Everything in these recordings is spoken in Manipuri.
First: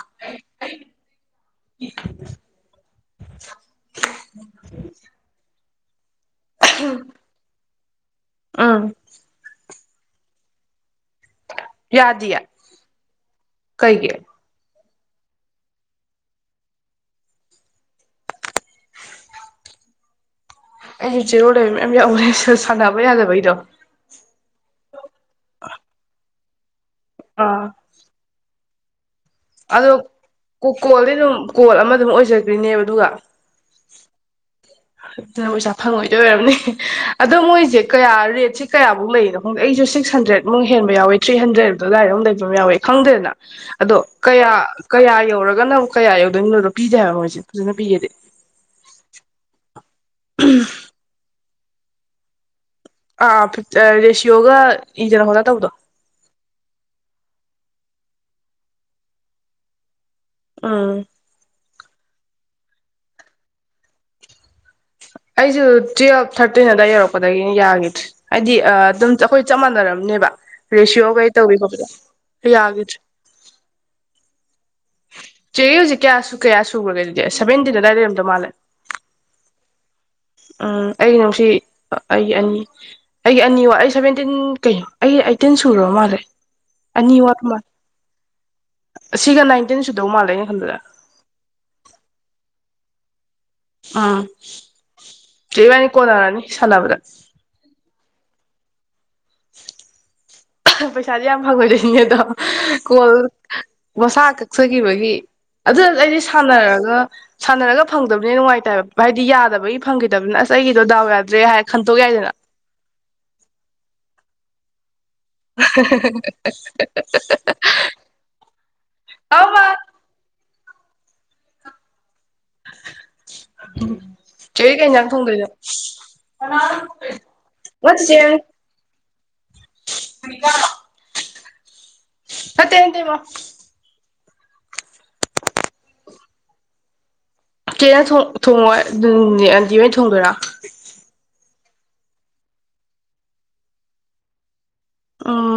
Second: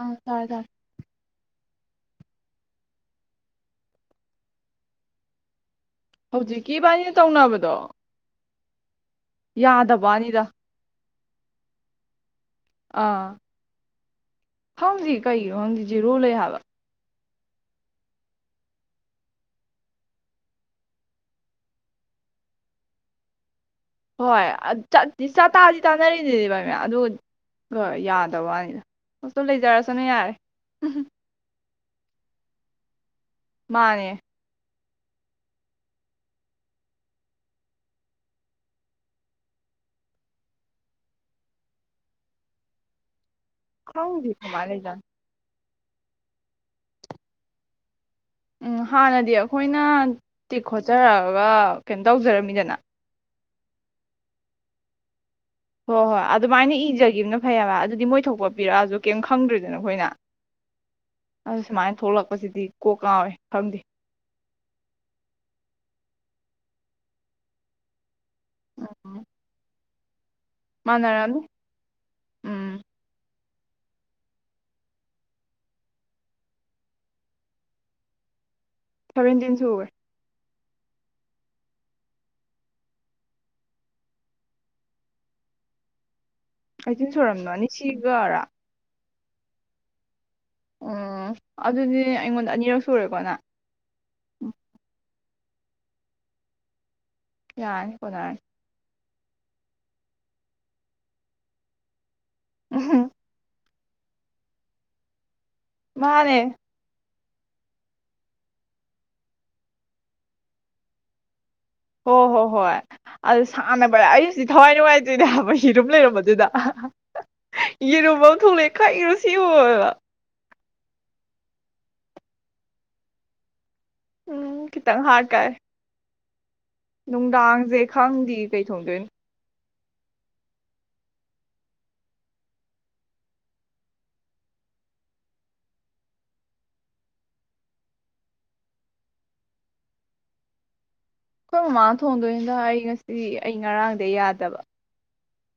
ꯑꯥ ꯇꯥꯔꯦ ꯇꯥꯔꯦ [inaudible] ꯍꯧꯖꯤꯛꯀꯤꯏꯕꯥꯥꯏꯅꯤꯅ ꯇꯧꯅꯕꯗꯣ ꯑꯝ ꯋꯥꯔꯤꯗ ꯌꯥꯗꯤꯌꯦ ꯑꯥ ꯀꯩꯒꯤ ꯈꯪꯗꯤ ꯀꯩꯒꯤꯅꯣ ꯈꯪꯗꯤ ꯖꯤꯔꯣ ꯂꯩ ꯍꯥꯏꯕ ꯑꯩꯖꯨꯖꯦꯔꯣ ꯂꯩꯕ ꯃꯌꯥꯝ ꯌꯥꯎꯒꯔꯦꯁ ꯁꯥꯟꯅꯕ ꯌꯥꯗꯕꯩꯗꯣ ꯍꯣꯏ ꯑꯗ ꯆꯠ ꯂꯤꯁꯥ ꯇꯥꯗꯤ ꯇꯥꯅꯔꯤꯅꯤꯗꯤꯕꯥꯏ ꯑꯗꯨ ꯑꯥ ꯒ ꯌꯥꯗꯕ ꯋꯥꯅꯤꯗ ꯑꯗꯣ ꯀꯣꯀꯣ ꯗꯤ ꯑꯗꯨꯝ ꯀꯣꯜ ꯑꯃ ꯑꯗꯨꯝ ꯑꯣꯏꯖꯗꯨꯏꯅꯦꯕ ꯑꯗꯨꯒ ꯃꯥꯅꯦ ꯑꯗꯨꯅ ꯄꯩꯁꯥ ꯐꯪꯉꯣꯏꯗꯣꯏ ꯑꯣꯏꯔꯝꯅꯤ ꯑꯗꯣ ꯃꯣꯏꯁꯦ ꯀꯌꯥ ꯔꯦꯠꯁꯦ ꯀꯌꯥꯃꯨꯛ ꯂꯩꯔꯤꯅꯣ ꯈꯪꯗꯦ ꯑꯩꯁꯨ ꯁꯤꯛꯁ ꯍꯟꯗ꯭ꯔꯦꯗꯃꯨꯛ ꯍꯦꯟꯕ ꯌꯥꯎꯋꯦ ꯊ꯭ꯔꯤ ꯍꯟꯗ꯭ꯔꯦꯗ ꯑꯗꯨꯗꯥꯏꯗ ꯑꯃꯨ ꯂꯩꯕ ꯑꯃ ꯌꯥꯎꯋꯦ ꯈꯪꯗ꯭ꯔꯦꯅ ꯑꯗꯣ ꯈꯪꯗꯦ ꯀꯌꯥ ꯀꯃꯥꯏ ꯂꯩꯖꯥꯠꯅꯣ ꯀꯌꯥ ꯌꯧꯔꯒꯅ ꯑꯃꯨꯛ ꯀꯌꯥ ꯌꯧꯗꯣꯏꯅꯣꯗꯣ ꯄꯤꯗꯦ ꯍꯥꯏꯕ ꯃꯣꯏꯁꯦ ꯐꯖꯅ ꯄꯤꯒꯦꯗꯦ ꯎꯝ ꯍꯥꯟꯅꯗꯤ ꯑꯈꯣꯏꯅ ꯇꯤꯛ ꯈꯣꯇꯆꯔ ꯑ ꯀꯩꯅꯣ ꯇꯧꯖꯔꯝꯃꯤꯗꯅ [inaudible] ꯍꯣ ꯍꯣꯏ ꯑꯗꯨ ꯑꯗꯨꯃꯥꯏꯅ ꯏꯖꯒꯤꯕꯅ ꯐꯩ ꯍꯥꯏꯕ ꯑꯗꯨꯗꯤ ꯃꯣꯏ ꯊꯣꯛꯄ ꯄꯤꯔꯛꯑꯖꯨ ꯀꯩꯝ ꯈꯪꯗ꯭ꯔꯦꯗꯅ ꯑꯈꯣꯏꯅ ꯎꯝ ꯊꯣꯛꯂꯛꯄꯁꯤꯗꯤ ꯀꯣꯛ ꯉꯥꯎꯔꯦ ꯈꯪꯗꯦ ꯑꯩꯁꯨ ꯇꯨꯋꯦꯜꯐ ꯊꯥꯔꯇꯤꯟ ꯑꯗꯨꯋꯥꯏ ꯌꯧꯔꯛꯄꯗꯒꯤꯅꯤ ꯌꯥꯒꯤꯗ꯭ꯔꯤ ꯍꯥꯏꯗꯤ ꯑ ꯑꯗꯨꯝ ꯑꯩꯈꯣꯏ ꯆꯞ ꯃꯥꯟꯅꯔꯝ ꯅꯦꯕ ꯔꯤꯁꯤꯑꯣ ꯀꯩ ꯃꯥꯟꯅꯔꯝꯅꯤ ꯇꯧꯋꯤ ꯐꯧꯗ ꯎꯝ ꯌꯥꯒꯤꯗꯔꯦ ꯆꯦꯒꯤ ꯍꯧꯖꯤꯛ ꯀꯌꯥꯁꯨ ꯀꯌꯥ ꯁꯨꯒꯔꯦ ꯑꯗꯨꯗꯤ ꯁꯕꯦꯟꯇꯤꯟ ꯑꯗꯥꯏ ꯂꯩꯔꯝꯗꯧ ꯃꯥꯜꯂꯦ ꯁꯚꯦꯟꯇꯤꯟꯁꯨꯒꯔꯦ ꯎꯝ ꯑꯩꯒꯤ ꯉꯁꯤ ꯑ ꯑꯩꯒꯤ ꯑꯅꯤ ꯑꯩꯒꯤ ꯑꯅꯤ ꯋꯥ ꯑꯩ ꯁꯚꯦꯟꯇꯤꯟ ꯀꯩꯅꯣ ꯑꯩ ꯑꯩꯇꯤꯟ ꯁꯨꯔꯕ ꯃꯥꯜꯂꯦ ꯑꯩꯇꯤꯟ ꯑꯅꯤ ꯋꯥꯠꯄ ꯁꯨꯔꯝꯃꯅꯤ ꯃꯥꯜꯂꯦ ꯁꯤꯒꯔꯥ ꯁꯤꯒ ꯅꯥꯏꯟꯇꯤꯟ ꯁꯨꯗꯧ ꯃꯥꯜꯂꯦ ꯑꯩꯅ ꯈꯟꯕꯗ ꯑꯣ ꯑꯗꯨꯗꯤ ꯑꯩꯉꯣꯟꯗ ꯑꯅꯤꯔꯛ [unintelligible] ꯑꯥ ꯎꯝ ꯆꯦꯕꯥꯅꯤ ꯀꯣꯟꯅꯔꯅꯤ ꯁꯥꯟꯅꯕꯗ ꯌꯥꯥꯔꯅꯤ ꯀꯣꯟꯅꯔꯅꯤ [inaudible] ꯄꯩꯁꯥꯗꯤ ꯌꯥꯝ ꯐꯪꯉꯣꯏꯗꯣꯏꯅꯤꯅꯦ ꯑꯗꯣ ꯍꯥ ꯎꯝ ꯀꯣꯜ ꯃꯁꯥ ꯀꯛꯆꯒꯤꯕꯒꯤ ꯑꯗꯨ ꯑꯩꯗꯤ ꯃꯥꯅꯦ ꯁꯥꯟꯅꯔꯒ ꯁꯥꯟꯅꯔꯒ ꯐꯪꯗꯝꯅꯤꯅ ꯅꯨꯡꯉꯥꯏꯇꯦ ꯍꯥꯏꯕ ꯍꯥꯏꯗꯤ ꯌꯥꯗꯕꯩ ꯐꯪꯈꯤꯗꯝꯅꯤꯅ ꯑꯁ ꯑꯩꯒꯤꯗꯣ ꯗꯥꯎ ꯌꯥꯗ꯭ꯔꯦ ꯍꯥꯏ ꯍꯣ ꯍꯣ ꯍꯣꯏ ꯑꯗꯨ ꯁꯥꯟꯅꯕꯔꯥ ꯑꯩ ꯊꯋꯥꯏꯅꯨꯡꯉꯥꯏ ꯏꯅꯦꯕ ꯌꯦꯔꯨꯝ ꯂꯩꯔꯝꯕꯗꯨꯗ ꯍꯥ ꯍꯥ ꯍꯥ ꯌꯦꯔꯨꯝ ꯑꯃ ꯊꯣꯛꯂꯛꯑꯦ ꯀꯩꯅꯣ ꯑꯃ ꯁꯤꯕꯨꯅ [unintelligible] [inaudible] ꯆꯦ ꯎꯝ ꯕꯤ ꯀꯩ ꯈꯤꯇꯪ ꯏꯟꯖꯥꯡ ꯊꯣꯡꯗꯣꯏꯅꯣ ꯍꯥꯠꯀꯥꯏ [inaudible] ꯅꯨꯡꯗꯥꯡꯁꯦ ꯉ ꯆꯦ ꯈꯪꯗꯤ ꯀꯩ ꯊꯣꯡꯗꯣꯏꯅꯣ [unintelligible] ꯆꯦꯅ ꯊꯣꯡ ꯊꯣꯡꯉꯣꯏ [unintelligible] ꯑꯟꯇꯤꯍꯣꯏꯅ ꯊꯣꯡꯗꯣꯏꯔꯣ ꯑꯩꯈꯣꯏ ꯃꯃꯥꯅ ꯊꯣꯡꯗꯣꯏꯅꯤꯗ ꯑꯩ ꯉꯁꯤ ꯑꯩ ꯉꯔꯥꯡꯗꯩ ꯌꯥꯗꯕ ꯑꯣ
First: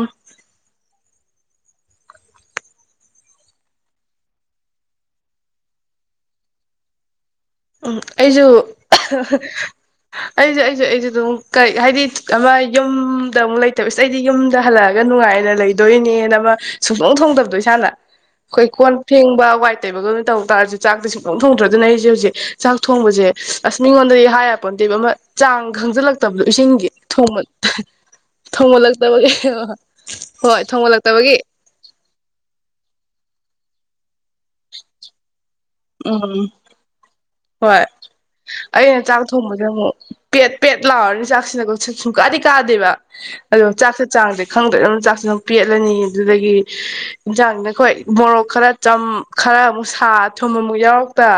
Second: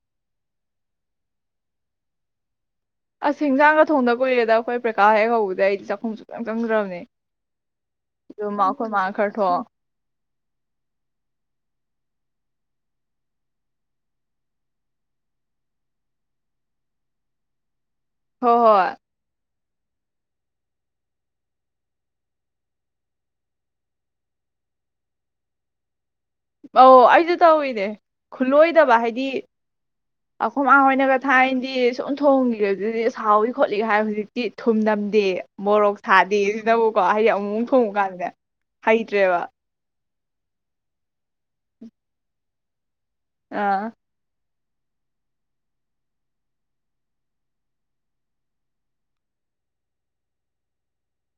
ꯑꯁ ꯍꯤꯡꯖꯥꯡꯒ ꯊꯣꯡꯗ ꯀꯨꯏꯔꯦꯗ ꯑꯩꯈꯣꯏ ꯄꯩꯈꯥ ꯍꯦꯛ ꯍꯧꯕꯗꯩ ꯑꯩ ꯆꯥꯛꯈꯨꯝ ꯁꯨꯛꯆꯪ ꯆꯪꯗ꯭ꯔꯕꯅꯦ ꯎꯝ ꯑꯩꯖꯨ ꯑꯗꯨ ꯃꯥ ꯑꯩꯈꯣꯏ ꯃꯥꯅ ꯈꯔ ꯊꯣꯡ [inaudible] ꯑꯩꯖꯨ ꯑꯩꯖꯨ ꯑꯩꯖꯨ ꯑꯗꯨꯝ ꯀꯩ ꯍꯥꯏꯗꯤ ꯑꯃ ꯌꯨꯝꯗ ꯑꯃꯨꯛ ꯂꯩꯇꯕ ꯏꯁ ꯑꯩꯗꯤ ꯌꯨꯝꯗ ꯍꯜꯂꯛꯑꯒ ꯅꯨꯡꯉꯥꯏꯅ ꯂꯩꯗꯣꯏꯅꯦꯅ ꯑꯃ ꯁꯨꯡꯊꯣꯡ ꯊꯣꯡꯗꯕꯗꯣ ꯏꯁꯥꯅ ꯍꯣꯏ ꯈꯣꯏ ꯍꯣꯏ ꯀꯣꯟ ꯐꯦꯡꯕ ꯋꯥꯏ ꯇꯩꯕꯒꯨꯝ ꯇꯩꯇꯥꯔꯁꯨ ꯆꯥꯛꯇꯤ ꯁꯨꯛꯊꯣꯛ ꯊꯣꯡꯗ꯭ꯔꯦ ꯑꯩꯁꯦ ꯍꯧꯖꯤꯛ ꯆꯥꯛ ꯊꯣꯡꯕꯁꯦ ꯑꯁ ꯃꯤꯉꯣꯟꯗꯗꯤ ꯍꯥꯏ ꯌꯥꯄꯣꯠꯇꯦꯕ ꯑꯃ ꯆꯥꯡ ꯈꯪꯖꯜꯂꯛ ꯇꯧꯕꯗꯣ ꯏꯁꯤꯡꯒꯤ ꯑꯧ ꯑꯩꯁꯨ ꯊꯣꯡꯃ ꯇꯧꯋꯤꯅꯦ [inaudible] ꯈꯨꯠꯂꯣꯏꯗꯕ ꯍꯥꯏꯗꯤ ꯊꯣꯡꯃꯜꯂꯛꯇꯕꯒꯤ [inaudible] ꯍꯣꯏ ꯊꯣꯡꯃꯜꯂꯛꯇꯕꯒꯤ [unintelligible] ꯊꯣꯡꯈ꯭ꯔꯦ ꯑꯗꯨꯗꯤ ꯁꯥꯎꯋꯤ ꯈꯣꯠꯂꯤ ꯀ ꯍꯥꯏ ꯍꯧꯖꯤꯛꯇꯤ ꯊꯨꯝꯅꯝꯗꯦ ꯃꯣꯔꯣꯛ ꯁꯥꯗꯦ ꯎꯝ ꯁꯤꯅꯕꯨꯀꯣ ꯍꯥꯏꯗꯤ ꯑꯃꯨꯃꯨꯛ ꯍꯣꯏ ꯊꯣꯡꯕ ꯀꯥꯟꯗ ꯑꯩꯅ ꯆꯥꯛ ꯍꯩꯇ꯭ꯔꯦꯕ ꯊꯣꯡꯕꯁꯦ ꯑꯃꯨꯛ ꯄꯦꯠ ꯄꯦꯠ ꯂꯥꯎꯔꯅꯤ ꯆꯥꯛꯁꯤꯅꯀꯣ ꯁ ꯁꯨꯡꯀꯥꯗꯤ ꯀꯥꯗꯦꯕ ꯑꯗꯣ ꯑꯥ ꯆꯥꯛꯁꯦ ꯆꯥꯡꯖꯦ ꯈꯪꯗ꯭ꯔꯦ ꯑꯗꯨ ꯆꯥꯛꯁꯤ ꯑꯗꯨꯝ ꯄꯦꯠꯂꯅꯤ ꯑꯗꯨꯗꯒꯤ ꯍꯦꯟꯖꯥꯡꯁꯤꯅ ꯍꯣꯏ ꯃꯣꯔꯣꯛ ꯈꯔ ꯆꯝ ꯈꯔ ꯑꯃꯨꯛ ꯁꯥ ꯊꯨꯝ ꯑꯃꯨꯛ ꯌꯥꯎꯔꯛꯇ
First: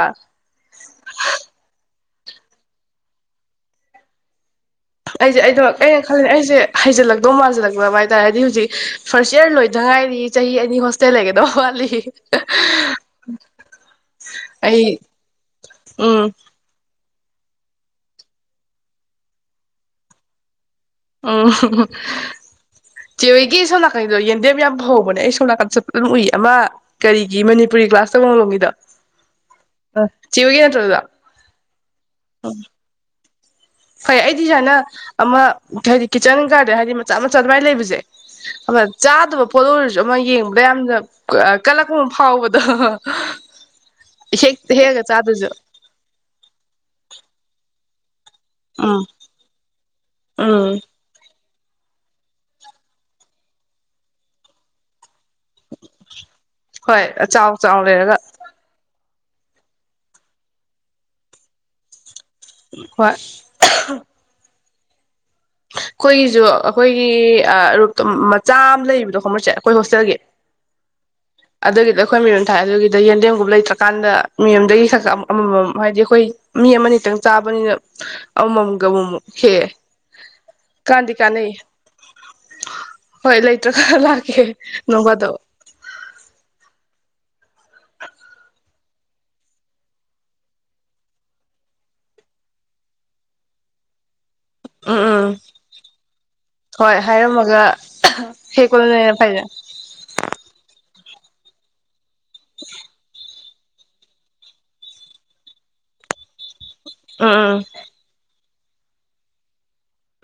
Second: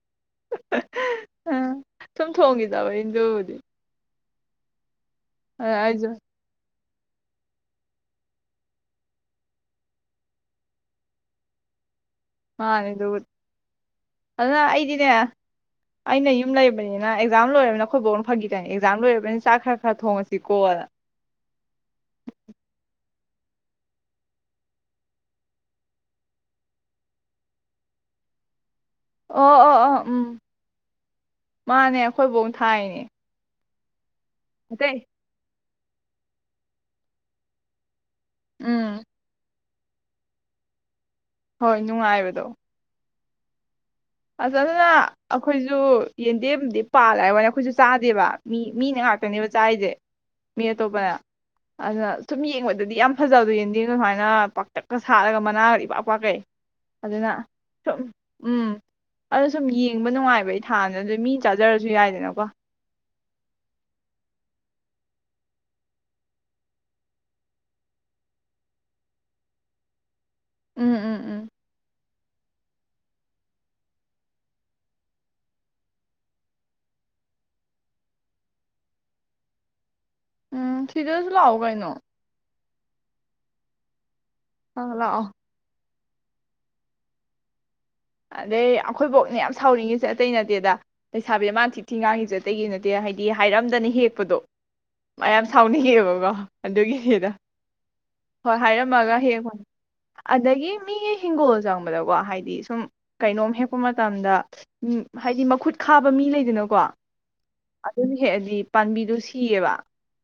ꯑꯥ ꯁꯨꯝ ꯊꯣꯡꯈꯤꯗꯕꯩꯅꯤ ꯗꯨꯕꯨꯗꯤ ꯑꯩꯁꯦ ꯑꯩꯗꯣ ꯑꯩꯅ ꯈꯜꯂꯤꯁꯦ ꯑꯩꯁꯦ ꯍꯩꯖꯜꯂꯛꯇꯧ ꯃꯥꯥꯟꯁꯤꯜꯂꯛꯄ꯭ꯔꯕ ꯍꯥꯏꯇꯥꯔꯦ ꯍꯥꯏꯗꯤ ꯍꯧꯖꯤꯛ ꯐꯥꯔꯁ ꯏꯌꯔ ꯂꯣꯏꯗ ꯉꯥꯏꯔꯤ ꯆꯍꯤ ꯑꯅꯤ ꯍꯣꯁꯇꯦꯜ ꯂꯩꯒꯗꯧ ꯋꯥꯠꯂꯤ ꯃꯥꯅꯦ ꯑꯗꯨꯕꯨꯗꯤ ꯑꯗꯨꯅ ꯑꯩ ꯑꯩꯗꯤꯅꯦ ꯎꯝ ꯑꯩꯅ ꯌꯨꯝ ꯂꯩꯕꯅꯤ ꯑꯅ ꯑꯦꯛꯖꯥꯝ ꯂꯣꯏꯔꯕꯃꯤꯅ ꯑꯩꯈꯣꯏꯕꯣꯛꯅ ꯐꯥꯒꯤ ꯇꯧꯔꯤꯅꯦ ꯑꯦꯛꯖꯥꯝ ꯂꯣꯏꯔꯕꯅꯤ ꯆꯥꯛ ꯈꯔ ꯈꯔ ꯊꯣꯡꯉꯁꯤꯀꯣ ꯎꯝ ꯍ ꯍ ꯆꯦꯍꯣꯢꯏꯒꯤ ꯁꯣꯝ ꯅꯥꯀꯟꯗꯣ ꯌꯦꯟꯗꯦꯝ ꯌꯥꯝ ꯍꯧꯕꯅꯦ ꯑꯩ ꯁꯣꯝ ꯅꯥꯀꯟꯁꯨ ꯆꯠꯄꯗ ꯗꯨꯝ ꯎꯏ ꯑꯃ ꯀꯔꯤꯒꯤ ꯃꯅꯤꯄꯨꯔꯤ ꯀ꯭ꯂꯥꯁ ꯇ ꯃꯡꯂꯣꯝꯒꯤꯗꯣ ꯑꯣ ꯑꯣ ꯑꯣ ꯎꯝ ꯃꯥꯅꯦ ꯑꯩꯈꯣꯏ ꯕꯣꯛꯅ ꯊꯥꯏꯅꯦ ꯐꯩ ꯑꯩꯗꯤ ꯁꯥꯢꯅ ꯑꯇꯩ ꯑꯃ ꯍꯥꯏꯗꯤ ꯀꯤꯠꯆꯟ ꯒꯥꯔꯗꯦꯟ ꯍꯥꯏꯗꯤ ꯃꯆꯥ ꯃꯆꯥ ꯑꯗꯨꯃꯏꯅ ꯂꯩꯕꯁꯦ ꯑ ꯎꯝ ꯆꯥꯗꯕ ꯄꯣꯂꯣꯔꯁꯨ ꯑꯃ ꯌꯦꯡꯕꯗ ꯌꯥꯝꯅ ꯀ ꯍꯣꯏ ꯀꯂꯛꯄ ꯅꯨꯡꯉꯥꯏꯕꯗꯣ ꯐꯥꯎꯕꯗꯣ [inaudible] ꯍꯦꯛ ꯑꯁ ꯑꯗꯨꯅ ꯍꯦꯛꯑꯒ ꯆꯥꯗꯣꯏꯁꯨ ꯑꯩꯈꯣꯏꯁꯨ ꯌꯦꯟꯗꯦꯝꯗꯤ ꯄꯥꯜꯂꯦ ꯍꯥꯏꯕꯅ ꯑꯩꯈꯣꯏꯁꯨ ꯆꯥꯗꯦꯕꯥ ꯃꯤ ꯃꯤꯅ ꯎꯝ ꯉꯥꯛꯇꯅꯦꯕ ꯆꯥꯔꯤꯁꯦ ꯃꯤ ꯎꯝ ꯑꯇꯣꯞꯄꯅ ꯑꯗꯨꯗ ꯁꯨꯝ ꯌꯦꯡꯕꯗꯗꯤ ꯌꯥꯝ ꯐꯖꯕꯗꯣ ꯌꯦꯡ ꯌꯦꯡ ꯁꯨꯃꯥꯏꯅ ꯄꯥꯛꯇꯛꯀ ꯁꯥꯔꯒ ꯃꯅꯥꯒꯗꯤ ꯏ ꯄꯥꯛ ꯄꯥꯛꯀꯩ ꯍꯣꯏ ꯑꯗꯨꯅ ꯆꯥꯎ ꯆꯥꯎ ꯁꯨꯝ ꯂꯩꯔꯒ ꯎꯝ ꯑꯗꯣ ꯁꯨꯝ ꯌꯦꯡꯕ ꯅꯨꯡꯉꯥꯏꯕꯩ ꯊꯥꯅ ꯑꯗꯨ ꯃꯤ ꯆꯥꯖꯔꯁꯨ ꯌꯥꯏꯗꯅ ꯈꯣꯢ ꯑꯍꯝ ꯑꯩꯈꯣꯏꯒꯤꯁꯨ ꯑꯩꯈꯣꯏꯒꯤ ꯔꯨꯞꯇꯣ ꯃꯆꯥ ꯑꯃ ꯂꯩꯕꯗꯣ ꯈꯪꯕꯔ ꯆꯦ ꯑꯩꯈꯣꯏ ꯍꯣꯁꯇꯦꯜꯒꯤ ꯎꯝ ꯎꯝ ꯎꯝ ꯑꯗꯒꯤꯗ ꯑꯩꯈꯣꯏ ꯃꯌꯣꯟꯝ ꯊꯥꯏꯑ ꯑꯗꯨꯒꯤꯗ ꯌꯦꯟꯗꯦꯝꯒꯨꯝꯕ ꯂꯩꯇ꯭ꯔꯀꯥꯟꯗ ꯃꯤꯌꯨꯝꯗꯒꯤ ꯈꯛ ꯑꯃꯃꯝ ꯍꯥꯏꯗꯤ ꯑꯩꯈꯣꯏ ꯃꯤ ꯑꯃꯇꯪ ꯆꯥꯕꯅꯤꯅ ꯑꯃꯃꯝꯒ ꯑꯃꯨꯛꯃꯨꯛ ꯍꯦꯛꯑꯦ ꯎꯝ ꯀꯥꯟꯗꯤ ꯁꯤꯗꯁꯨ ꯀꯥꯟꯅꯩ ꯂꯥꯛꯑꯣ ꯀꯩꯅꯣ ꯍꯣꯏ ꯂꯩꯇ꯭ꯔ ꯈꯔ ꯂꯥꯛꯑꯦ ꯍꯦ ꯍꯦ ꯑꯥ ꯂꯥꯛꯑꯣ ꯅꯣꯡꯐꯥꯗꯣꯛ ꯑꯗꯩ ꯑꯩꯈꯣꯏꯕꯥꯛꯅ ꯌꯥꯝ ꯁꯥꯎꯅꯤꯡꯉꯤꯁꯦ ꯑꯇꯩ ꯅꯠꯇꯦꯗ ꯂꯩꯁꯥꯕꯤꯗ ꯃꯥ ꯊꯤ ꯊꯤ ꯉꯥꯡꯉꯤꯁꯦ ꯑꯇꯩꯒꯤ ꯅꯠꯇꯦ ꯍꯥꯏꯗꯤ ꯍꯥꯏꯔꯝꯗꯅ ꯍꯦꯛꯄꯗꯣ ꯎꯝ ꯎꯝ ꯃꯌꯥꯝ ꯁꯥꯎꯅꯤꯡꯉꯦꯕꯀꯣ ꯍꯣꯏ ꯑꯗꯨꯒꯤꯅꯤꯗ ꯍꯥꯏꯔꯝꯃꯒ ꯍꯣꯏ ꯍꯦꯛꯄꯗꯨꯅ ꯍꯦꯟꯅ ꯍꯥꯏꯔꯝꯃꯒ ꯐꯩꯗ ꯍꯦꯛꯄ ꯑꯗꯒꯤ ꯃꯤ ꯍꯤꯡꯒꯣꯜ ꯆꯪꯕꯗ ꯀꯣ ꯍꯥꯏꯗꯤ ꯁꯨꯝ ꯀꯩꯅꯣꯝ ꯍꯦꯛꯄ ꯃꯇꯝꯗ ꯎ ꯍꯥꯏꯗꯤ ꯃꯈꯨꯠ ꯈꯥꯕ ꯃꯤ ꯂꯩꯗꯅ ꯀꯣ ꯎꯝ ꯎꯝ ꯑꯗꯨꯅ ꯍꯦꯛꯑꯗꯤ ꯄꯥꯝꯕꯤꯗꯨ ꯁꯤꯌꯦꯕ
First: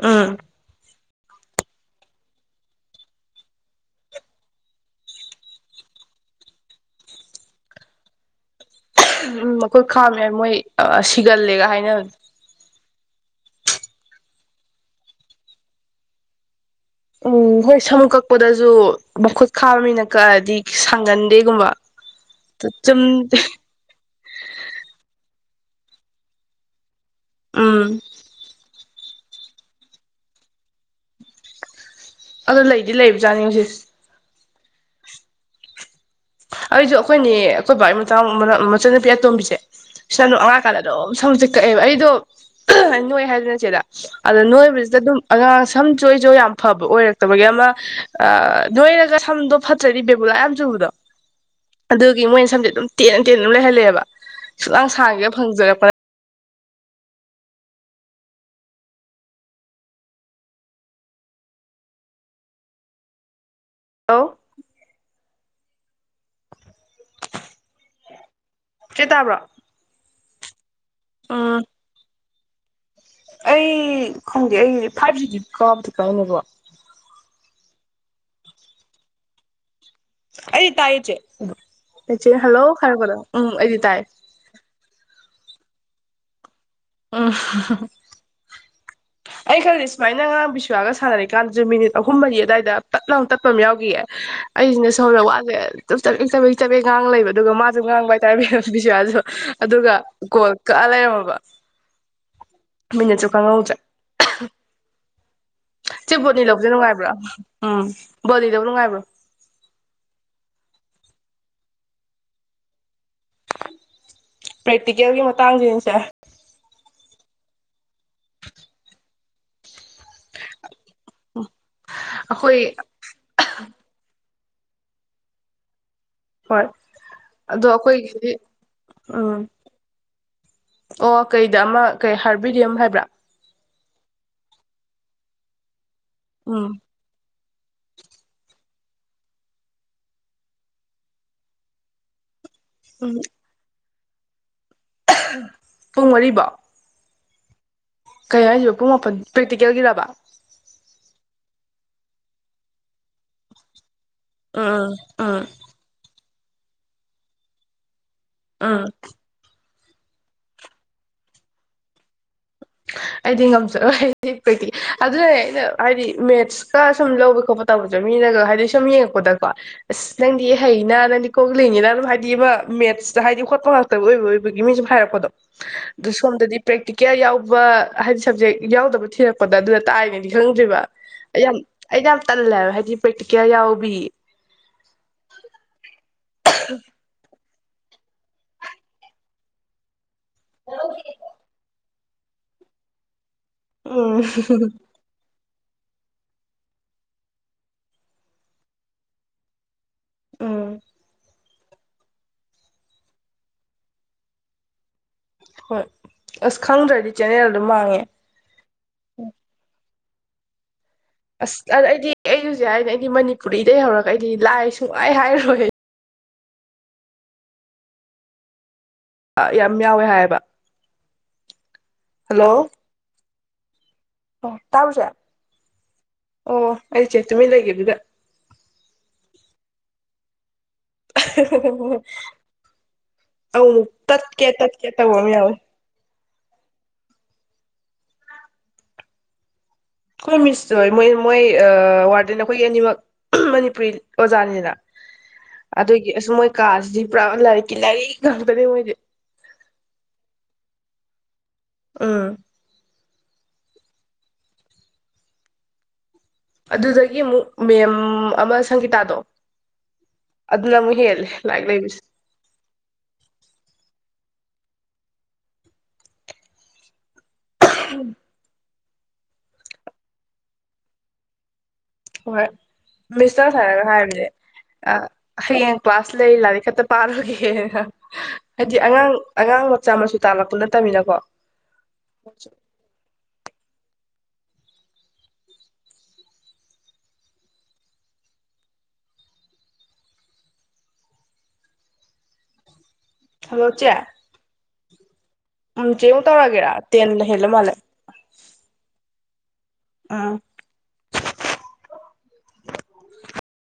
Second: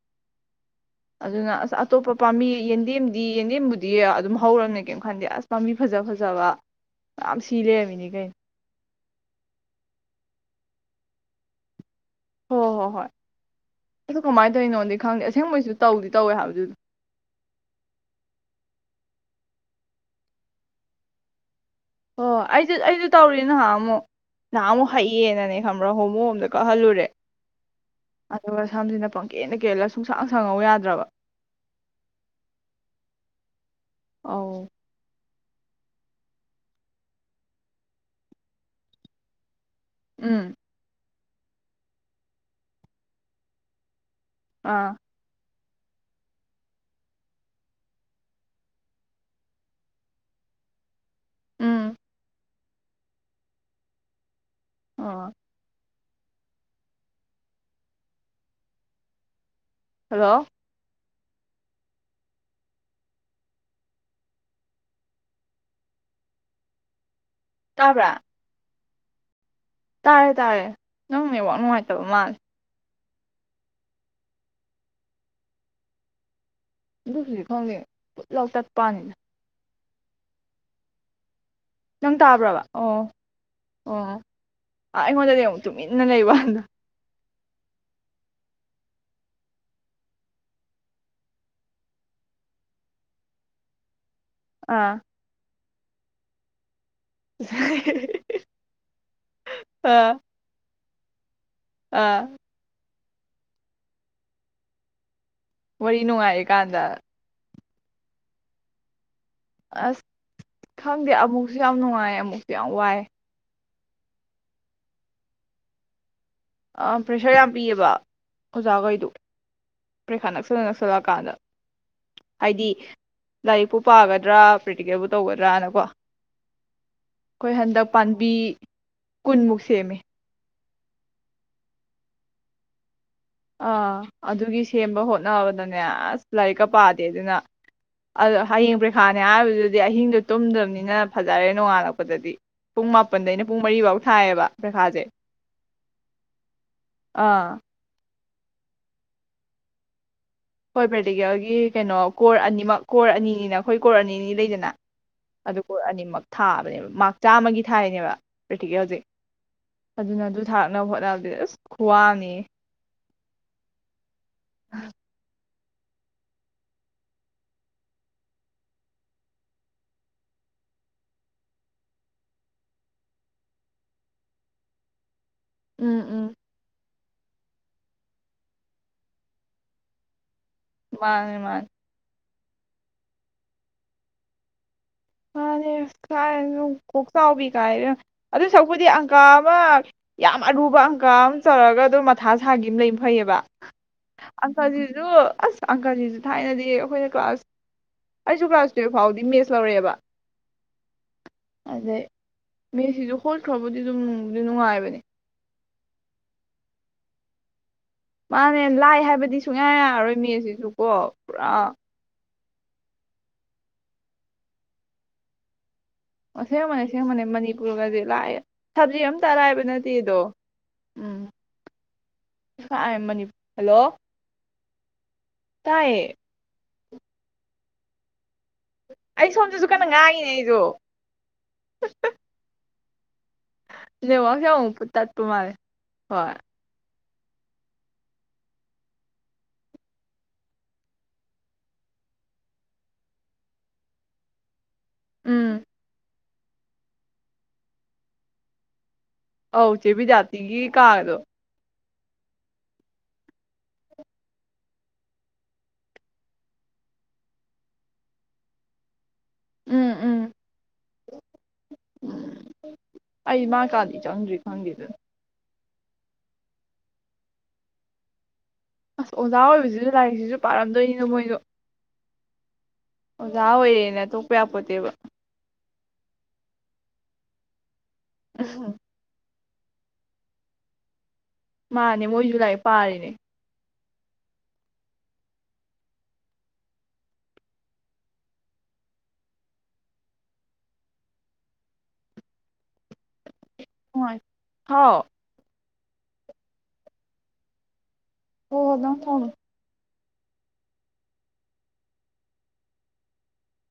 ꯎꯝ ꯑꯗꯨꯅ ꯑꯁ ꯑꯇꯣꯞꯄ ꯄꯥꯝꯕꯤ ꯌꯦꯟꯗꯦꯝꯗꯤ ꯌꯦꯟꯗꯦꯝꯕꯨꯗꯤ ꯑꯗꯨꯝ ꯍꯧꯔꯕꯅꯤ ꯀꯩꯝ ꯈꯟꯗꯦ ꯑꯁ ꯄꯥꯝꯕꯤ ꯐꯖ ꯐꯖꯕ ꯃꯌꯥꯝ ꯁꯤ ꯂꯩꯔꯝꯃꯤꯅꯤ ꯀꯩꯅꯣ ꯎꯝ ꯃꯈꯣꯏ ꯈꯥꯝꯃꯦ ꯃꯣꯏ ꯁꯤꯒꯜꯂꯦꯒ ꯍꯥꯏꯅꯕ ꯍꯣꯏ ꯍꯣꯏ ꯍꯣꯏ ꯑꯗꯨ ꯀꯃꯥꯏꯅ ꯇꯧꯔꯤꯅꯣꯗꯤ ꯈꯪꯗꯦ ꯑꯁꯦꯡꯕꯩꯁꯨ ꯇꯧꯗꯤ ꯇꯧꯋꯦ ꯍꯥꯏꯕꯗꯨ ꯎꯝ ꯍꯣꯏ ꯁꯃꯨꯛ ꯀꯛꯄꯗꯁꯨ ꯃꯈꯨꯠ ꯈꯥꯕ ꯃꯤꯅ ꯀꯛꯑꯗꯤ ꯁꯥꯡꯒꯟꯗꯦꯒꯨꯝꯕ ꯑꯣ ꯑꯩꯁꯨ ꯑꯩꯁꯨ ꯇꯧꯔꯤ ꯅꯍꯥꯟ ꯃꯨꯛ ꯅꯍꯥꯟ ꯃꯨꯛ ꯍꯩꯌꯦꯅꯅꯦ ꯈꯝꯕꯔꯥ ꯍꯣꯃꯣꯃꯗ ꯀꯛꯍꯜꯂꯨꯔꯦ ꯎꯝ ꯑꯗꯨꯒ ꯁꯝꯁꯤꯅ ꯄꯪꯀꯦꯟꯗ ꯀꯦꯜꯂꯒ ꯁꯨꯡꯁꯥꯡ ꯁꯉꯛꯑꯣ ꯌꯥꯗ꯭ꯔꯕ ꯑꯗꯣ ꯂꯩꯗꯤ ꯂꯩꯕꯖꯥꯠꯅꯤꯉꯣ ꯁꯤꯖꯦ ꯑꯥꯎ ꯑꯩꯁꯨ ꯑꯩꯈꯣꯏꯅꯦ ꯑꯩꯈꯣꯏ ꯕꯥꯒꯤ ꯃꯆꯥ ꯃꯔꯛ ꯃꯆꯟꯅꯨꯄꯤ ꯑꯇꯣꯝꯕꯤꯁꯦ ꯅ ꯎꯝ ꯑ ꯀꯂꯗꯣ [unintelligible] ꯁꯝꯁꯦ ꯀꯛꯑꯦꯕ ꯑꯩꯗꯣ ꯑꯍ ꯅꯣꯏ ꯍꯥꯏꯗꯅ ꯆꯦꯗ ꯑꯗ ꯑꯥ ꯅꯣꯏꯕꯁꯤꯗ ꯑꯗꯨꯝ ꯑꯉꯥꯡ ꯁꯝꯁꯨ ꯑꯩꯁꯨ ꯌꯥꯝ ꯐꯕ ꯑꯣꯏꯔꯛꯇꯕꯒꯤ ꯑꯃ ꯅꯣꯏꯔꯒ ꯁꯝꯗꯣ ꯐꯠꯇ꯭ꯔꯗꯤ ꯕꯦꯕꯨꯂꯥ ꯌꯥꯝ ꯆꯨꯕꯗꯣ ꯎꯝ ꯑꯗꯨꯒꯤ ꯃꯣꯏꯅ ꯁꯝꯁꯦ ꯑꯗꯨꯝ ꯇꯦꯟꯅ ꯇꯦꯟ ꯑꯗꯨꯝ ꯂꯩꯍꯜꯂꯦꯕ ꯁꯨꯡꯁꯥꯡ ꯁꯥꯥꯡꯒꯦ ꯑꯥ ꯐꯪꯖꯔꯄ ꯍꯜꯂꯣ ꯍꯂꯣ ꯇꯕ꯭ꯔꯥ ꯆꯦ ꯇꯥꯕ꯭ꯔꯣ ꯇꯥꯔꯦ ꯇꯥꯔꯦ ꯅꯪ ꯅꯦꯠꯋꯛ ꯎꯝ ꯅꯨꯡꯉꯥꯏ ꯇꯕ ꯃꯥꯜꯂꯦ ꯑꯩ ꯈꯪꯗꯦ ꯑꯩ ꯐꯥꯏꯚ ꯖꯤꯒꯤ ꯀꯥꯇꯤꯀꯥꯏ ꯅꯣꯏꯕꯣ ꯑꯗꯨꯒꯤꯔ ꯈꯪꯗꯦ ꯄꯨꯠꯂꯥꯎꯇꯠꯄꯥꯋꯅꯤꯗ ꯑꯩ ꯇꯥꯏꯆꯦ ꯅꯪ ꯆꯦꯆꯦꯅ ꯇꯥꯕ꯭ꯔꯕ ꯍꯜꯂꯣ ꯑꯣ ꯍꯥꯏꯔꯛꯄꯗꯣ ꯎꯝ ꯑꯩꯗꯤ ꯑꯣ ꯇꯥꯏ ꯑꯥ ꯑꯩꯉꯣꯟꯗꯗꯤ ꯑꯃꯨꯛ ꯇꯨꯃꯤꯟꯅ ꯂꯩꯕꯋꯅꯤꯗ ꯎꯝ ꯑꯩ ꯈꯪꯗꯦ ꯁꯨꯃꯥꯏꯅ ꯉꯔꯥꯡ ꯕꯤꯁ꯭ꯋꯥꯒ ꯁꯥꯅꯔꯤꯀꯥꯟꯗꯁꯨ ꯃꯤꯅꯤꯠ ꯑꯍꯨꯝ ꯃꯔꯤ ꯑꯗꯨꯋꯥꯏꯗ ꯄꯠꯅ ꯑꯃ ꯇꯠꯄ ꯑꯃ ꯌꯥꯎꯈꯤꯌꯦ ꯑꯩꯁꯤꯅ ꯑꯥ ꯁꯣꯝꯗ ꯋꯥꯖꯦ ꯑꯗꯨꯝ ꯆꯥꯕꯦ ꯆꯥꯕꯦꯡ ꯆꯥꯕꯦꯡ ꯉꯥꯡ ꯂꯩꯕ ꯑꯗꯨꯒ ꯃꯥꯁꯨ ꯉꯥꯡꯕ ꯍꯏꯇꯥꯔꯦ ꯕꯤꯁꯣꯌꯥꯁꯨ ꯑꯗꯨꯒ ꯑꯥ ꯀꯣꯜ ꯀꯛꯑꯂꯩꯔꯝ ꯃꯕꯥ ꯑꯥ ꯃꯤꯅꯠ ꯆꯁꯨ ꯈꯥꯉ ꯍꯧꯗꯔꯦ ꯋꯥꯔꯤ [unintelligible] ꯆꯦ ꯕꯣꯠꯅꯤ ꯂꯧꯕꯁꯦ ꯅꯨꯡꯉꯥꯏꯔꯤꯀꯥꯟꯗ ꯅꯨꯡꯉꯥꯏꯕ꯭ꯔꯥ ꯎꯝ ꯕꯣꯠꯅꯤ ꯂꯧꯕꯥ ꯅꯨꯡꯉꯥꯏꯕ꯭ꯔꯣ ꯑꯁ ꯈꯪꯗꯦ ꯑꯃꯨꯛꯁꯨ ꯌꯥꯝ ꯅꯨꯡꯉꯥꯏ ꯑꯃꯨꯛꯁꯨ ꯌꯥꯝ ꯋꯥꯏ ꯄ꯭ꯔꯦꯛꯇꯤꯀꯦꯜꯒꯤ ꯃꯇꯥꯡꯁꯤꯅꯤꯁ ꯄ꯭ꯔꯦꯁꯔ ꯌꯥꯝ ꯄꯤꯌꯦꯕ ꯑꯣꯖꯥꯈꯩꯗꯨ ꯄꯔꯤꯈꯥ ꯅꯛꯁꯜꯂ ꯅꯛꯁꯜꯂꯀꯥꯟꯗ ꯑꯩꯈꯣꯏ ꯍꯥꯏꯗꯤ ꯂꯥꯏꯔꯤꯛꯄꯨ ꯄꯥꯒ ꯗ꯭ꯔꯥ ꯄ꯭ꯔꯤꯇꯤꯀꯦꯕꯨ ꯇꯧꯒꯗ꯭ꯔꯥꯅꯀꯣ ꯍꯣꯏ ꯑꯩꯈꯣꯏ ꯑꯗꯣ ꯍꯟꯗꯛ ꯄꯥꯝꯕꯤ ꯑꯩꯈꯣꯏꯒꯤꯗꯤ ꯎꯝ ꯀꯨꯟꯃꯨꯛ ꯁꯦꯝꯃꯤ ꯑꯣ ꯀꯩꯗ ꯑꯃ ꯀꯩ ꯍꯥꯔꯕꯤꯗꯤꯌꯝ ꯍꯥꯏꯕ꯭ꯔꯥ ꯑꯥ ꯑꯗꯨꯒꯤ ꯁꯦꯝꯕ ꯍꯣꯠꯅꯕꯗꯅꯦ ꯅꯦ ꯑꯁ ꯎꯝ ꯂꯥꯏꯔꯤꯛꯀ ꯄꯥꯗꯦ ꯑꯗꯨꯅ ꯑꯗꯣ ꯍꯌꯦꯡ ꯄ꯭ꯔꯤꯈꯥꯅꯦ ꯍꯥꯏꯕꯗꯨꯗꯤ ꯑꯍꯤꯡꯗꯣ ꯇꯨꯝꯗꯕꯅꯤꯅ ꯐꯖꯔꯦ ꯅꯣꯡꯉꯥꯜꯂꯛꯄꯗꯗꯤ ꯄꯨꯡ ꯃꯥꯄꯟꯗꯩꯅ ꯄꯨꯡ ꯃꯔꯤ ꯐꯥꯎ ꯊꯌꯦꯕ ꯑ ꯍꯨ ꯄꯨꯡ ꯃꯔꯤꯕꯐꯥꯎ ꯑꯥ ꯀꯩ ꯍꯥꯏꯔꯤꯕꯔꯤꯕ ꯄꯨꯡ ꯃꯥꯄꯟ ꯄ꯭ꯔꯦꯛꯇꯤꯀꯦꯜꯒꯤꯔꯕ ꯍꯣꯏ ꯄ꯭ꯔꯦꯇꯤꯀꯦꯜꯒꯤ ꯀꯩꯅꯣ ꯀꯣꯔ ꯑꯅꯤꯃꯛ ꯀꯣꯔ ꯑꯅꯤꯅꯤꯅ ꯑꯩꯈꯣꯏ ꯀꯣꯔ ꯑꯅꯤ ꯑꯅꯤ ꯎꯝ ꯂꯩꯗꯅ ꯎꯝ ꯎꯝ ꯑꯗꯨ ꯀꯣꯔ ꯑꯅꯤꯃꯛ ꯊꯥꯕꯅꯦꯕ ꯃꯥꯥꯛ ꯆꯥꯝꯃꯒꯤ ꯊꯥꯔꯤꯅꯦꯕ ꯎꯝ ꯄ꯭ꯔꯦꯛꯇꯤꯀꯦꯜꯖꯦ ꯑꯗꯨꯅ ꯑꯗꯨ ꯊꯥꯔꯛꯅꯕ ꯍꯣꯠꯅꯕꯗꯤ ꯑꯁ ꯈꯨ꯭ꯋꯥꯝꯅꯤꯍꯦ ꯑꯩꯗꯤ ꯉꯝꯖꯔꯣꯏ ꯑꯩꯗꯤ ꯄ꯭ꯔꯦꯇꯤ ꯑꯗꯨꯅꯩꯅ ꯑꯩꯅ ꯍꯥꯏꯗꯤ ꯃꯦꯠꯁꯀ ꯁꯨꯝ ꯂꯧꯕ ꯈꯣꯠꯄ ꯇꯧꯕꯁꯦ ꯃꯤꯅꯒ ꯍꯥꯏꯗꯤ ꯁꯨꯝ ꯌꯦꯡꯉꯛꯄꯗꯀꯣ ꯑꯁ ꯅꯪꯗꯤ ꯍꯩꯅ ꯅꯪꯗꯤ ꯀꯣꯂꯤꯅꯤꯅ ꯑꯗꯨꯝ ꯍꯥꯏꯗꯤ ꯑꯃ ꯃꯦꯠꯁꯇ ꯍꯥꯏꯗꯤ ꯍꯣꯠꯄ ꯉꯥꯛꯇꯕ ꯑꯣꯏꯕ ꯑꯣꯏꯕꯒꯤ ꯃꯤ ꯁꯨꯝ ꯍꯥꯏꯔꯛꯄꯗꯣ ꯎꯝ ꯑꯗꯣ ꯎꯝ ꯁꯣꯝꯗꯗꯤ ꯄ꯭ꯔ ꯇꯤ ꯀꯌꯥ ꯌꯥꯎ [unintelligible] ꯕꯥ ꯍꯥꯏꯗꯤ ꯁꯕꯖꯦꯛ ꯌꯥꯎꯗꯕ ꯊꯤꯔꯛꯄꯗ ꯑꯗꯨꯗ ꯇꯥꯏ ꯏꯉꯩꯗꯤ ꯈꯪꯗ꯭ꯔꯤꯕ ꯃꯥꯅꯦ ꯑꯩ ꯌꯥꯝ ꯃꯥꯅꯦ ꯑꯩꯗꯤ ꯌꯥꯝ ꯇꯜꯂꯦꯕ ꯍꯥꯏꯦꯗꯤ ꯄ꯭ꯔꯦꯛꯠꯤꯀꯦꯜ ꯌꯥꯎꯕꯤ ꯃꯅꯦ ꯀꯥꯏꯅꯣ ꯀꯣꯛꯆꯥꯎꯕꯤ ꯀꯥꯏ ꯑꯗꯨ ꯁꯛꯄꯨꯗꯤ ꯑꯪꯀꯥ ꯑꯃ ꯌꯥꯝ ꯑꯔꯨꯕ ꯑꯪꯀ ꯑꯃ ꯆꯥꯎꯧꯔꯒ ꯑꯗꯨꯝ ꯃꯊꯥ ꯁꯥꯒꯤ ꯑꯃ ꯂꯩꯅ ꯐꯩꯌꯦꯕ ꯎꯝ ꯑꯪꯀꯖꯤꯖꯨ ꯑꯁ ꯑꯪꯀꯖꯤꯁꯨ ꯊꯥꯏꯅꯗꯤ ꯑꯩꯈꯣꯏꯅ ꯀ꯭ꯂꯥꯁ ꯑꯩꯁꯨ ꯀ꯭ꯂꯥꯁ ꯇꯨꯌꯦꯜꯐ ꯐꯥꯎꯗꯤ ꯃꯦꯠꯁ ꯂꯧꯔꯛꯑꯦꯕ ꯎꯝ ꯑꯗꯩ ꯃꯦꯁꯤꯁꯨ ꯍꯣꯠꯈ꯭ꯔꯕꯨꯗꯤ ꯑꯗꯨꯝ ꯅꯨꯡꯕꯨꯗꯤꯗꯤ ꯅꯨꯡꯉꯥꯏꯕꯅꯦ ꯍꯣꯏ ꯑꯁ ꯈꯪꯗ꯭ꯔꯗꯤ ꯆꯦꯅꯦꯜ ꯑꯗꯨ ꯃꯥꯡꯉꯦ ꯃꯥꯅꯦ ꯂꯥꯏ ꯍꯥꯏꯕꯗꯤ ꯁꯨꯡꯌꯥ ꯌꯥꯔꯣꯏ ꯃꯤꯁꯤꯁꯨ ꯑꯁ ꯑ ꯑꯩꯗꯤ ꯑꯩ ꯍꯧꯖꯤꯛ ꯍꯥꯏꯅꯦ ꯑꯩꯗꯤ ꯃꯅꯤꯄꯨꯔꯤꯗꯩ ꯍꯧꯔꯒ ꯑꯩꯗꯤ ꯂꯥꯏ ꯁꯨꯡꯍꯥꯏ ꯍꯥꯏꯔꯣꯏ ꯑꯁꯦꯡꯕꯅꯦ ꯑꯁꯦꯡꯕꯅꯦ ꯃꯅꯤꯄꯨꯔꯒꯗꯤ ꯂꯥꯏꯑꯦ ꯁꯕꯖꯦꯛ ꯑ ꯑꯃꯝꯇꯔꯥꯏꯕ ꯌꯥꯝ ꯌꯥꯎꯋꯦ ꯅꯠꯇꯦꯗꯣ ꯍꯥꯏꯌꯦꯕ ꯎꯝ ꯍꯜꯂꯣ ꯀꯥꯏ ꯃꯅꯤ ꯍꯜꯂꯣ ꯑꯣ ꯇꯥꯕ꯭ꯔꯣ ꯆꯦ ꯇꯥꯏꯌꯦ ꯑꯣ ꯑꯩ ꯆꯦꯠ ꯇꯨꯃꯤꯟ ꯂꯩꯒꯤꯕꯗꯨꯗ ꯑꯩ ꯁꯣꯝꯗꯁꯨ ꯀꯟꯅ ꯉꯥꯏꯉꯤꯅꯦ ꯑꯩꯁꯨꯣ ꯑꯍ ꯍꯣ ꯍꯣ ꯍꯣ ꯍꯣ [inaudible] ꯑꯃꯨꯃꯨꯛ ꯅꯦꯠꯋꯥꯛꯁꯦ ꯇꯠꯀꯦ ꯑꯃꯨꯛ ꯇꯠꯀꯦ ꯃꯨꯛ ꯇꯧꯕ ꯇꯠꯄ ꯃ ꯃꯥꯜꯂꯦ ꯌꯥꯎꯋꯦ ꯍꯣꯏ ꯈꯣꯏ ꯃꯤꯁꯇꯣ ꯃꯣꯏ ꯃꯣꯏ ꯋꯥꯔꯗꯦꯟ ꯑꯩꯈꯣꯏꯒꯤ ꯑꯅꯤꯃꯛ ꯑꯍꯝ ꯃꯅꯤꯄꯨꯔꯤ ꯑꯣꯖꯥꯅꯤꯅ ꯑꯗꯨꯏ ꯏꯁ ꯃꯣꯏ ꯀꯥꯁꯤꯗꯤ ꯄꯨꯔꯥ ꯂꯥꯏꯔꯤꯛꯀꯤ ꯂꯥꯏꯔꯤꯛ ꯉꯥꯛꯇꯅꯦ ꯃꯣꯏꯗꯤ ꯑꯧ ꯆꯦ ꯕꯤꯗ꯭ꯌꯥꯞꯇꯤꯒꯤ ꯀꯥꯔꯗꯣ ꯑꯥ ꯑꯗꯨꯗꯒꯤ ꯑꯃꯨꯛ ꯃꯦꯝ ꯑꯃ ꯁꯪꯒꯤꯇꯥꯗꯣ ꯎꯝ ꯎꯝ ꯑꯗꯨꯗꯅ ꯑꯃꯨ ꯍꯦꯂꯦ ꯂꯥꯏꯠ ꯂꯩꯕꯁꯦ ꯑꯩ ꯃꯥ ꯀꯥꯗꯤ [unintelligible] [inaudible] ꯑꯁ ꯑꯣꯖꯥ ꯑꯣꯏꯕꯁꯤꯁꯨ ꯂꯥꯏꯔꯤꯛꯁꯤꯁꯨ ꯄꯥꯔꯝꯗꯣꯏꯅꯦ ꯃꯣꯏꯖꯨ ꯍꯣꯏ ꯃꯤꯁꯅ ꯁꯥꯏꯅ ꯑꯣꯏꯔꯦꯅ ꯍꯥꯏꯕꯅꯦ ꯇꯣꯛꯄ ꯌꯥꯄꯣꯠꯇꯦꯕ ꯑꯥ ꯍꯌꯦꯡ ꯀ꯭ꯂꯥꯁ ꯂꯩ ꯂꯥꯏꯔꯤꯛ ꯈꯛꯇ ꯄꯥ ꯔ ꯒꯦ [unintelligible] ꯍꯥꯏꯗꯤ ꯑꯉꯥꯡ ꯑꯉꯥꯡ ꯃꯆꯥ ꯃꯁꯨ ꯇꯥꯜꯂꯛꯄꯨ ꯅꯠꯇꯃꯤꯅꯀꯣ ꯃꯥꯅꯦ ꯃꯣꯏꯁꯨ ꯂꯥꯏꯔꯤꯛ ꯄꯥꯔꯤꯅꯦ ꯍꯂꯣ ꯆꯦ ꯅꯨꯡꯉꯥꯏ ꯍꯥꯎ ꯑꯪ ꯆꯦ ꯎ ꯇꯧꯔꯒꯦꯔꯥ ꯇꯦꯟ ꯍꯦꯜꯂ ꯃꯥꯜꯂꯦ ꯍꯣ ꯅꯪ ꯊꯝ ꯑꯥ [inaudible]